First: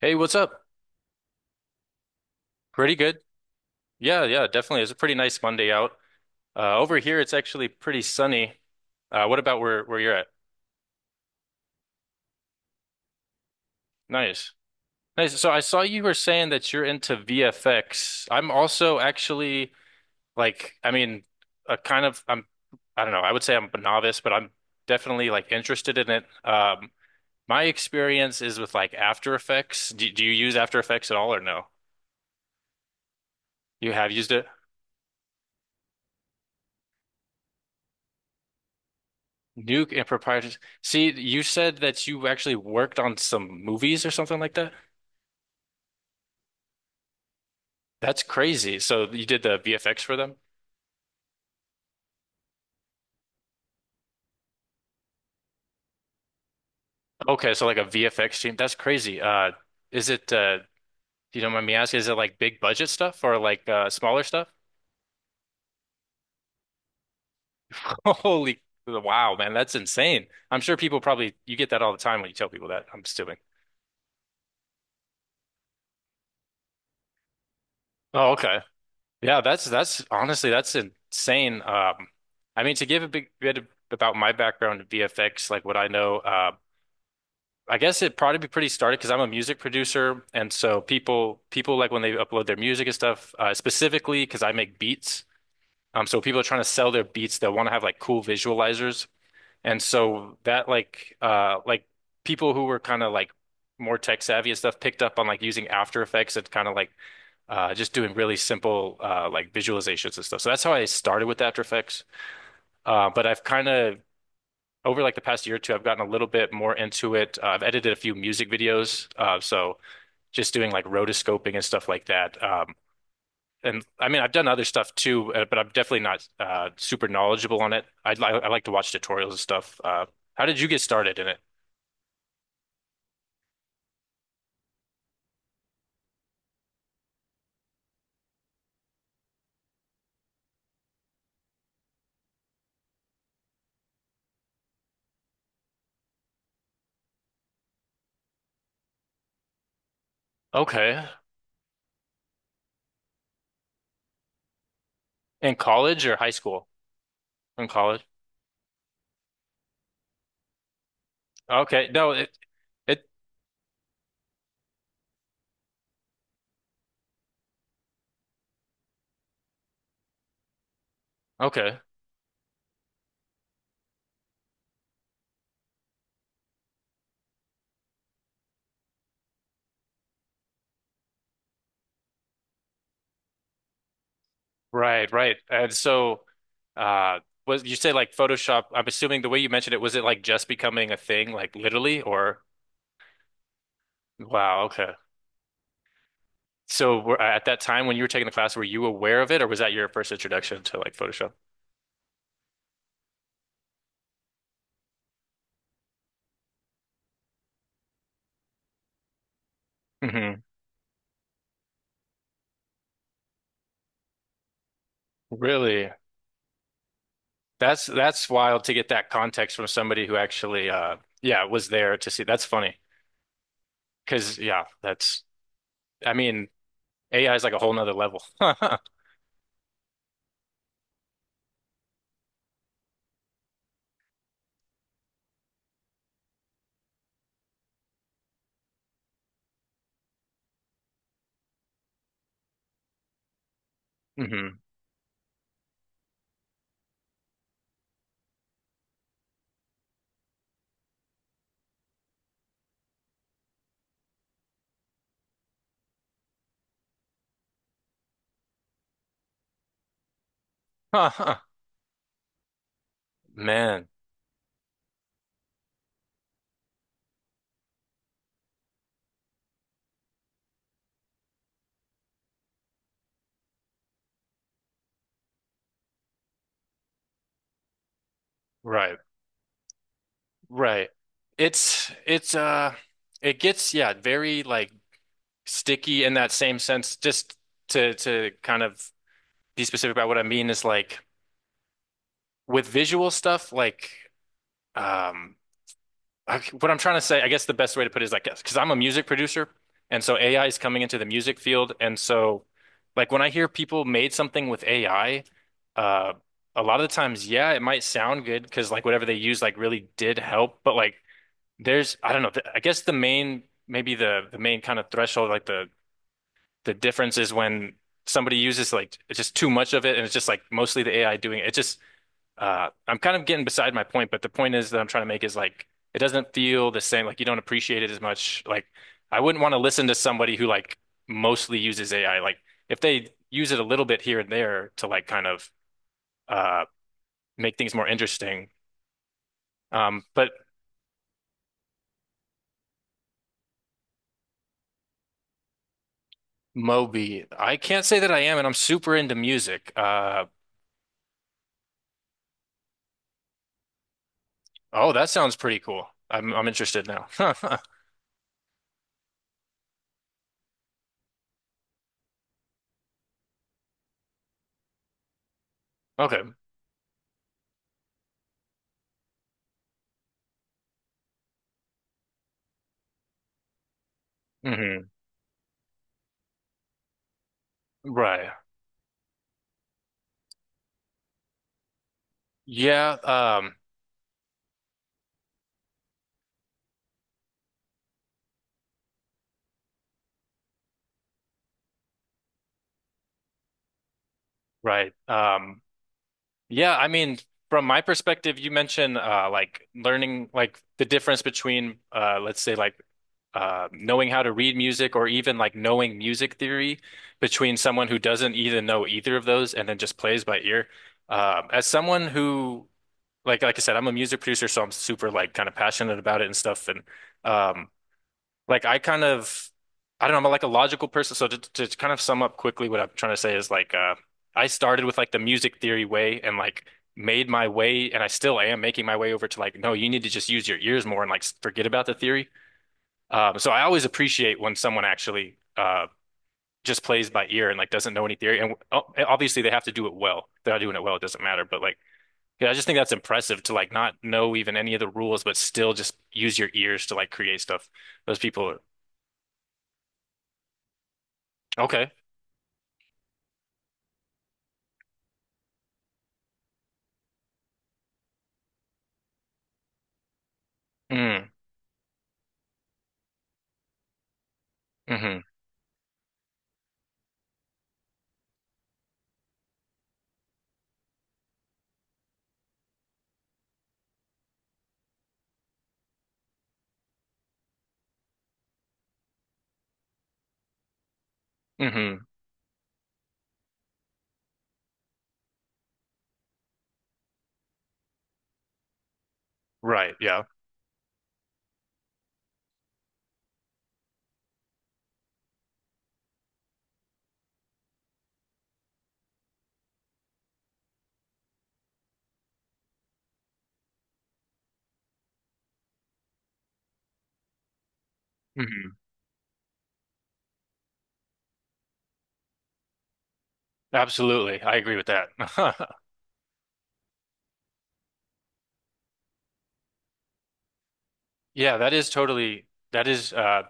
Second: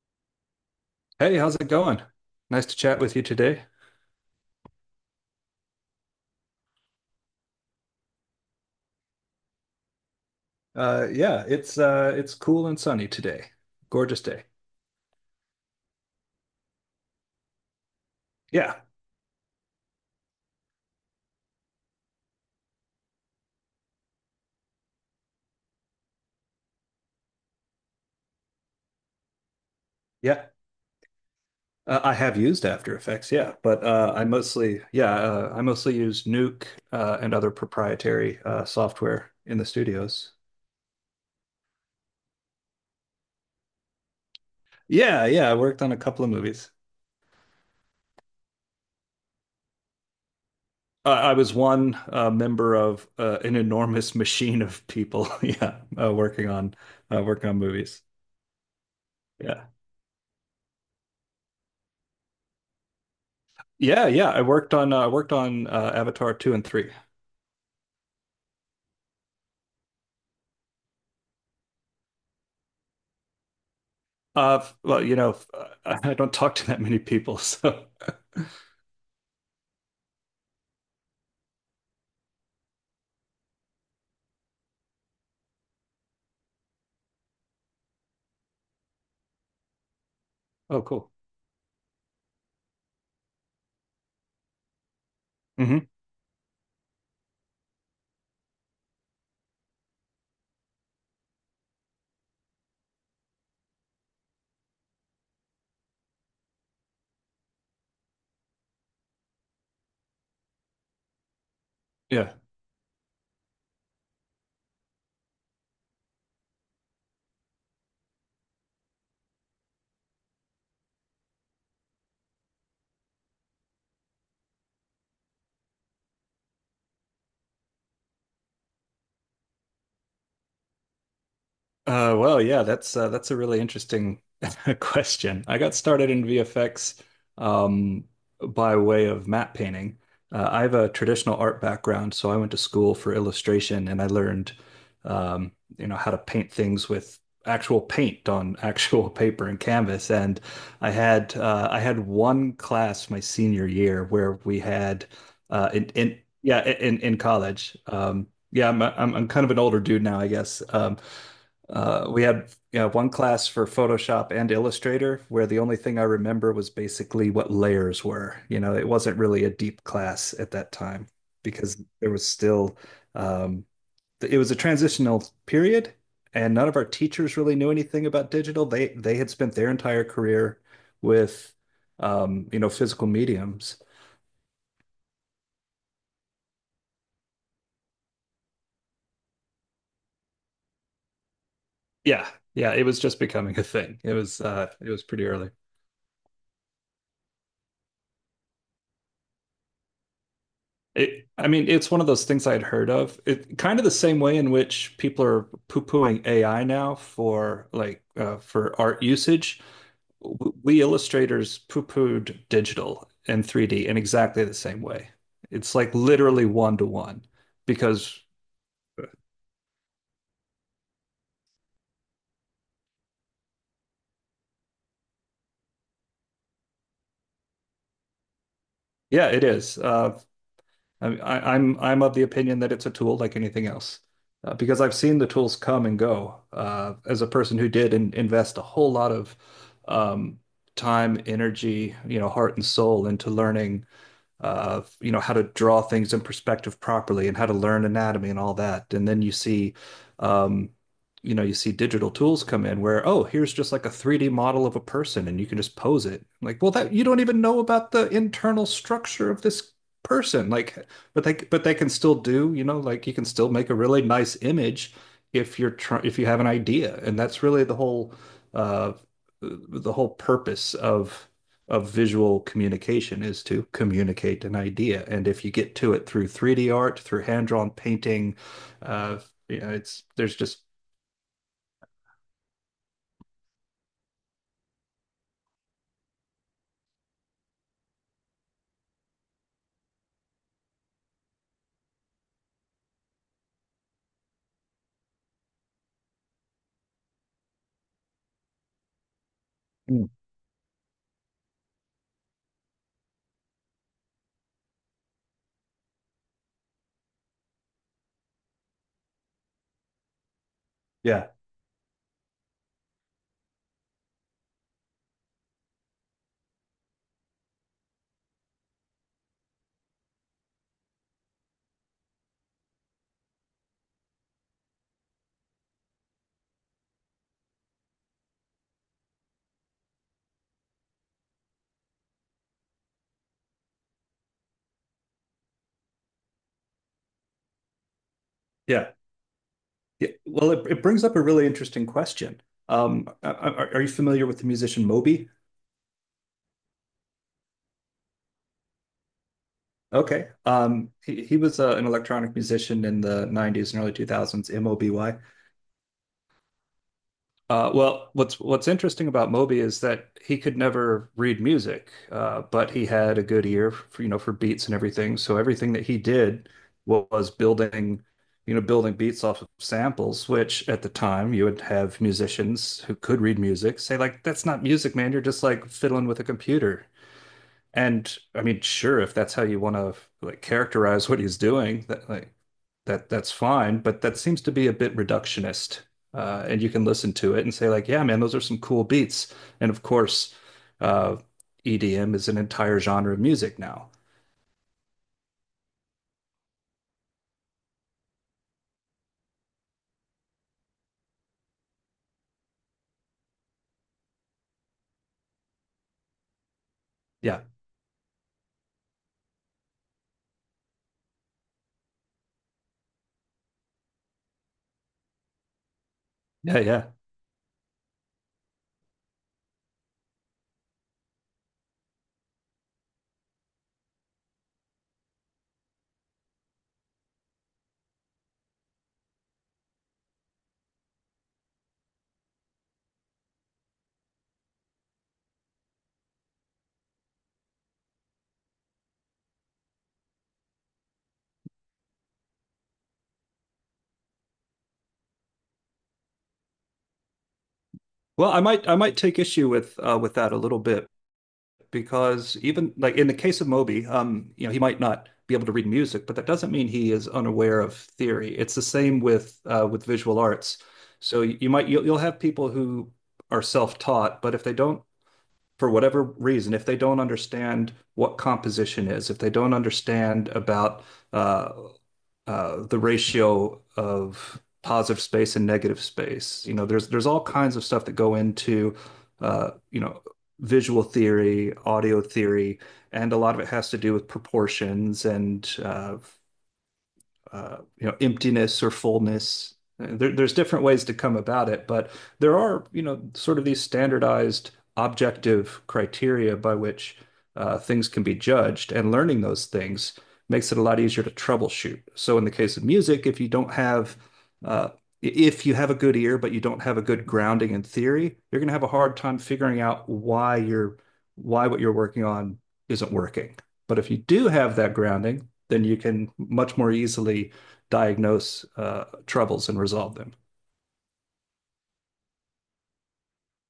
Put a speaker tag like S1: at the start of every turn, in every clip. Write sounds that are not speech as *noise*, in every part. S1: Hey, what's up?
S2: Hey, how's it going? Nice to
S1: Pretty
S2: chat with
S1: good.
S2: you today.
S1: Yeah, yeah, definitely. It's a pretty nice Monday out. Over here, it's actually pretty sunny. What about where you're at?
S2: Yeah, it's cool and sunny today. Gorgeous day.
S1: Nice, nice. So I saw you were saying that you're into VFX. I'm
S2: Yeah,
S1: also actually like, I mean, a kind of I'm, I don't know. I would say I'm a novice, but I'm definitely like interested in it. My experience is with like After Effects. Do you
S2: yeah.
S1: use After Effects at all or no?
S2: I have used After Effects, yeah, but
S1: You have
S2: I
S1: used it?
S2: mostly, yeah, uh, I mostly use Nuke and other proprietary software in the
S1: Nuke and
S2: studios.
S1: proprietors. See, you said that you actually worked on some movies or something like that.
S2: Yeah, yeah. I worked on a couple of movies.
S1: That's crazy. So you did the VFX for them?
S2: I was one member of an enormous machine of people. *laughs* Yeah, working on uh, working
S1: Okay,
S2: on
S1: so like a
S2: movies.
S1: VFX team. That's crazy.
S2: Yeah,
S1: Is it? You don't mind me asking? Is it like big budget stuff or like
S2: yeah,
S1: smaller
S2: yeah. I
S1: stuff?
S2: worked on uh, I worked on uh, Avatar 2 and 3.
S1: *laughs* Holy wow, man, that's insane. I'm sure people probably you get that all the time when you tell people that. I'm assuming.
S2: Well, *laughs* I don't talk to that many people, *laughs* so.
S1: Oh, okay. Yeah, that's honestly that's insane. I mean, to give a big bit about my background in VFX, like what I know. I guess it'd probably be pretty started because I'm a music producer, and so
S2: Oh, cool.
S1: people like when they upload their music and stuff, specifically because I make beats.
S2: Hmm.
S1: So people are trying to sell their beats. They'll want to have like cool visualizers, and so that like people who were kind of like more tech savvy and stuff picked up on like using After Effects and kind of like just doing really simple like visualizations and stuff. So that's how I started with After Effects.
S2: Yeah.
S1: But I've kind of over like the past year or two, I've gotten a little bit more into it. I've edited a few music videos, so just doing like rotoscoping and stuff like that. And I mean, I've done other stuff too, but I'm definitely not super knowledgeable on it. I like to watch tutorials and stuff. How did you get started in it?
S2: Well, yeah, that's a really interesting *laughs* question. I got started in VFX um, by way of matte painting. I have a traditional art background, so I went to school for illustration and I learned, um, how to paint things with actual paint on actual *laughs* paper and canvas. And I
S1: Okay,
S2: had uh, I had one class my senior year where we had
S1: in college or
S2: in
S1: high
S2: yeah,
S1: school?
S2: in
S1: In
S2: college.
S1: college.
S2: Yeah, I'm kind of an older dude now, I guess. Um,
S1: Okay,
S2: uh,
S1: no,
S2: we
S1: it
S2: had, yeah,
S1: it
S2: one class for Photoshop and Illustrator where the only thing I remember was basically what layers were. It wasn't really a deep class at that time
S1: okay.
S2: because there was still, um, it was a transitional period and none of our teachers really knew anything about digital. They had spent their entire career with, physical mediums.
S1: Right, right. And so, uh, was you say like Photoshop? I'm assuming the way you mentioned it, was it like just becoming a thing, like literally,
S2: Yeah,
S1: or?
S2: yeah, it was just becoming a thing. It was
S1: Wow,
S2: uh, it
S1: okay.
S2: was pretty early.
S1: So were, at that time when you were taking the class, were you aware of it, or was that your first introduction to like Photoshop?
S2: I mean, it's one of those things I'd heard of. It kind of the same way in which people are poo-pooing AI now for art usage.
S1: Hmm.
S2: We illustrators poo-pooed digital and 3D in exactly the same way. It's
S1: Really?
S2: like literally one to one
S1: That's
S2: because
S1: that's wild to get that context from somebody who actually, yeah, was there to see. That's funny because I mean, AI is like a whole nother level. *laughs*
S2: yeah, it is. I'm of the opinion that it's a tool like anything else, because I've seen the tools come and go. As a person who did invest a whole lot of um, time, energy, heart and soul into learning
S1: Hmm.
S2: of how to draw things in perspective properly and how to learn anatomy and all that. And then um, you see digital tools come in where, oh, here's just like a 3D model of a person and you can just pose it. Like, well, that you don't even know about the internal structure of this person. Like, but they
S1: Huh.
S2: but they can still do, like you can still make a
S1: Man,
S2: really nice image if you have an idea. And that's really uh the whole purpose of visual communication is to communicate an idea. And if you get to it through 3D art, through hand-drawn painting,
S1: right,
S2: uh, it's there's just.
S1: right. It's it's uh, it gets yeah, very like sticky in that same sense. Just to kind of be specific about what I mean is like. With visual stuff, like um, what I'm trying to say, I guess the best way to put it is like, because I'm a music producer, and
S2: Mm.
S1: so AI is coming into the music field, and so like when I hear people made something with AI, uh, a lot of the times, yeah, it might sound good because like whatever they use like really did help, but like
S2: Yeah,
S1: there's I don't know, I guess the main maybe the main kind of threshold, like the difference is when somebody uses like it's just too much of it, and it's just like mostly the AI doing it. It just I'm kind of getting beside my point, but the point is that I'm trying to make is like it doesn't feel the same. Like you don't appreciate it as much. Like I wouldn't want to listen to somebody who like mostly uses AI. Like if they use it a little bit here and there to like kind of uh, make things more interesting.
S2: yeah,
S1: Um,
S2: yeah.
S1: but
S2: Well, it brings up a really interesting question. Are you familiar with the musician Moby?
S1: Moby, I can't say that I am, and I'm super into music.
S2: Okay. He was an electronic musician in the 90s and early 2000s.
S1: Oh, that
S2: Moby.
S1: sounds pretty cool. I'm interested now. *laughs*
S2: Well, what's interesting about Moby is that he could never read music, but he had a good ear for beats and everything. So everything that he
S1: Okay.
S2: did was building beats off of samples, which at the time you would have musicians who could read music say like, "That's not
S1: Hmm.
S2: music, man. You're just like fiddling with a computer." And
S1: Right.
S2: I mean, sure, if that's how you want to like characterize what he's doing, that like
S1: Yeah.
S2: that that's fine, but that seems to be a bit reductionist. And you can listen to it and say like, "Yeah, man, those are some cool beats." And of course, uh, EDM is an entire genre of music now.
S1: Right. Yeah, I mean, from my perspective, you mentioned like learning like the difference between let's say like knowing how to read music or even like knowing music theory
S2: Yeah,
S1: between someone who doesn't even know either of those and then just plays by ear. As someone who like I said, I'm a music producer, so I'm super like kind of passionate about it and
S2: yeah,
S1: stuff. And
S2: yeah.
S1: um, like I kind of, I don't know, I'm like a logical person. So to kind of sum up quickly, what I'm trying to say is like, I started with like the music theory way and like made my way, and I still am making my way over to like, no, you need to just use your ears more and like forget about the theory. So I always appreciate when someone actually just plays by ear and like doesn't know any theory. And oh, obviously they have to do it well. If they're not doing it well, it doesn't matter. But like, yeah, I just think that's impressive to like not know even any of the rules, but still just use your ears to like create stuff. Those
S2: Well, I
S1: people are
S2: might I might take issue with that a little bit
S1: okay.
S2: because even like in the case of Moby, he might not be able to read music, but that doesn't mean he is unaware of theory. It's the same with visual arts. So
S1: Mm.
S2: you'll have people who are self-taught, but if they don't
S1: Hmm.
S2: for whatever reason, if they don't understand what composition is, if they don't understand about uh, the ratio of positive space and negative space, there's all kinds of stuff that go into, uh, you know, visual theory, audio
S1: Hmm.
S2: theory, and a lot of it has to do with proportions and emptiness or fullness.
S1: Right.
S2: There,
S1: Yeah.
S2: there's different ways to come about it, but there are, sort of these standardized objective criteria by which things can be judged, and learning those things makes it a lot easier to troubleshoot. So in the case of music, if you don't have uh, if you have a good ear, but you don't have a good grounding in theory, you're going to have a
S1: Hmm.
S2: hard time figuring out why what you're working on isn't working. But if you do
S1: Absolutely. I
S2: have that
S1: agree with that.
S2: grounding, then
S1: *laughs*
S2: you can much more easily diagnose troubles and resolve them.
S1: Yeah, that is totally, that is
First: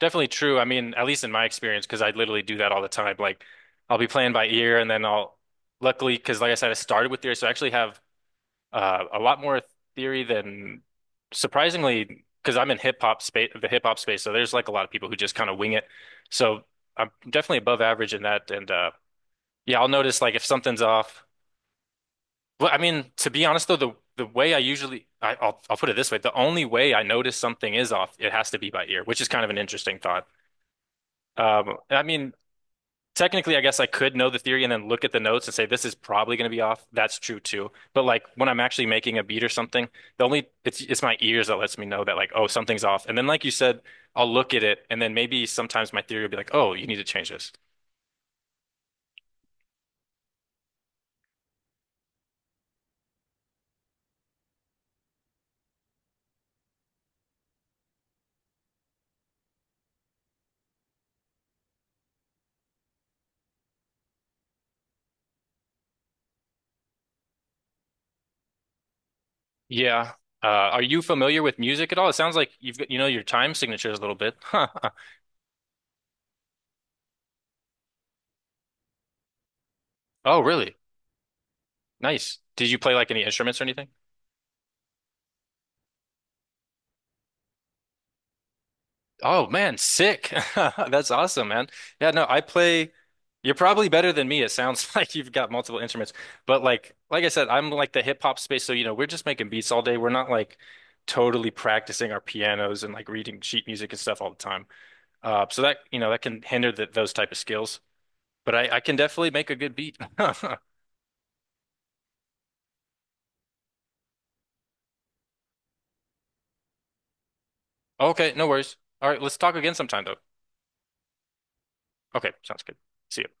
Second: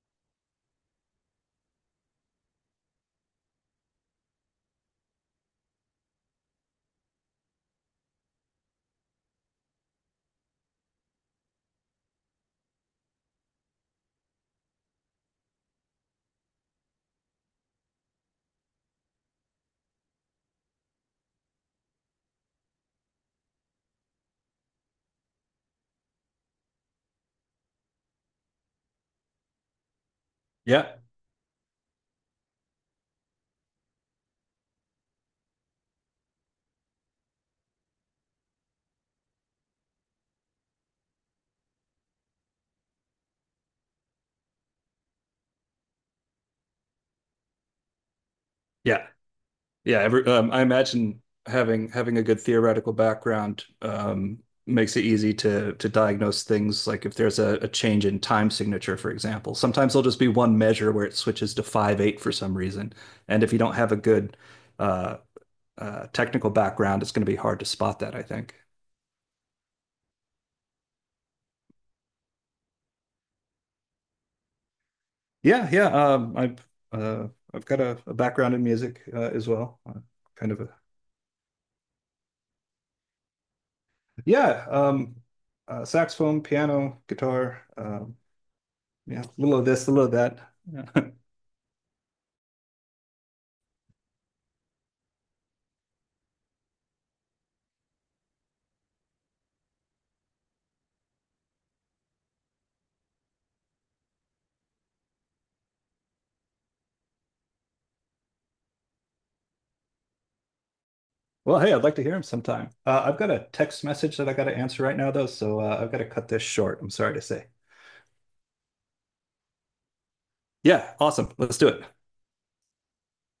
S1: definitely true. I mean, at least in my experience, because I literally do that all the time. Like, I'll be playing by ear, and then luckily, because like I said, I started with theory, so I actually have a lot more theory than surprisingly, because I'm in hip hop space. So there's like a lot of people who just kind of wing it. So I'm definitely above average in that. And yeah, I'll notice like if something's off. Well, I mean, to be honest though, the way I usually I'll put it this way, the only way I notice something is off, it has to be by ear, which is kind of an interesting thought.
S2: Yeah.
S1: I mean, technically, I guess I could know the theory and then look at the notes and say this is probably going to be off. That's true too. But like when I'm actually making a beat or something, the only it's my ears that lets me know that like oh something's off. And then like you said, I'll look at it and then maybe sometimes my theory will be like oh you need to change this.
S2: Yeah, yeah. I imagine having a good theoretical background makes it easy to diagnose things like if there's a change in time signature, for example. Sometimes there'll just be one measure where it switches to 5/8 for some reason, and if you don't have a good uh, technical background, it's going to be hard to spot that, I think.
S1: Yeah. Are you familiar with music at all? It sounds like you've got you know your time signatures a little bit. *laughs* Huh.
S2: Yeah, yeah. I've got a background in music as well.
S1: Oh,
S2: Kind of a,
S1: really? Nice. Did you play like any instruments or anything?
S2: yeah. Saxophone, piano, guitar. Yeah, a
S1: Oh
S2: little of
S1: man,
S2: this, a little of
S1: sick.
S2: that.
S1: *laughs* That's
S2: Yeah. *laughs*
S1: awesome, man. Yeah, no, I play you're probably better than me. It sounds *laughs* like you've got multiple instruments. But like I said, I'm like the hip hop space, so you know, we're just making beats all day. We're not like totally practicing our pianos and like reading sheet music and stuff all the time. So that, you know, that can hinder those type of skills. But I can definitely make a good beat. *laughs*
S2: Well, hey, I'd like to hear him sometime. I've got a text message that I got to answer right now, though, so I've got to cut this short. I'm sorry to say.
S1: Okay, no worries. All right, let's talk again sometime though.
S2: Yeah, awesome. Let's do it.
S1: Okay, sounds good. See ya.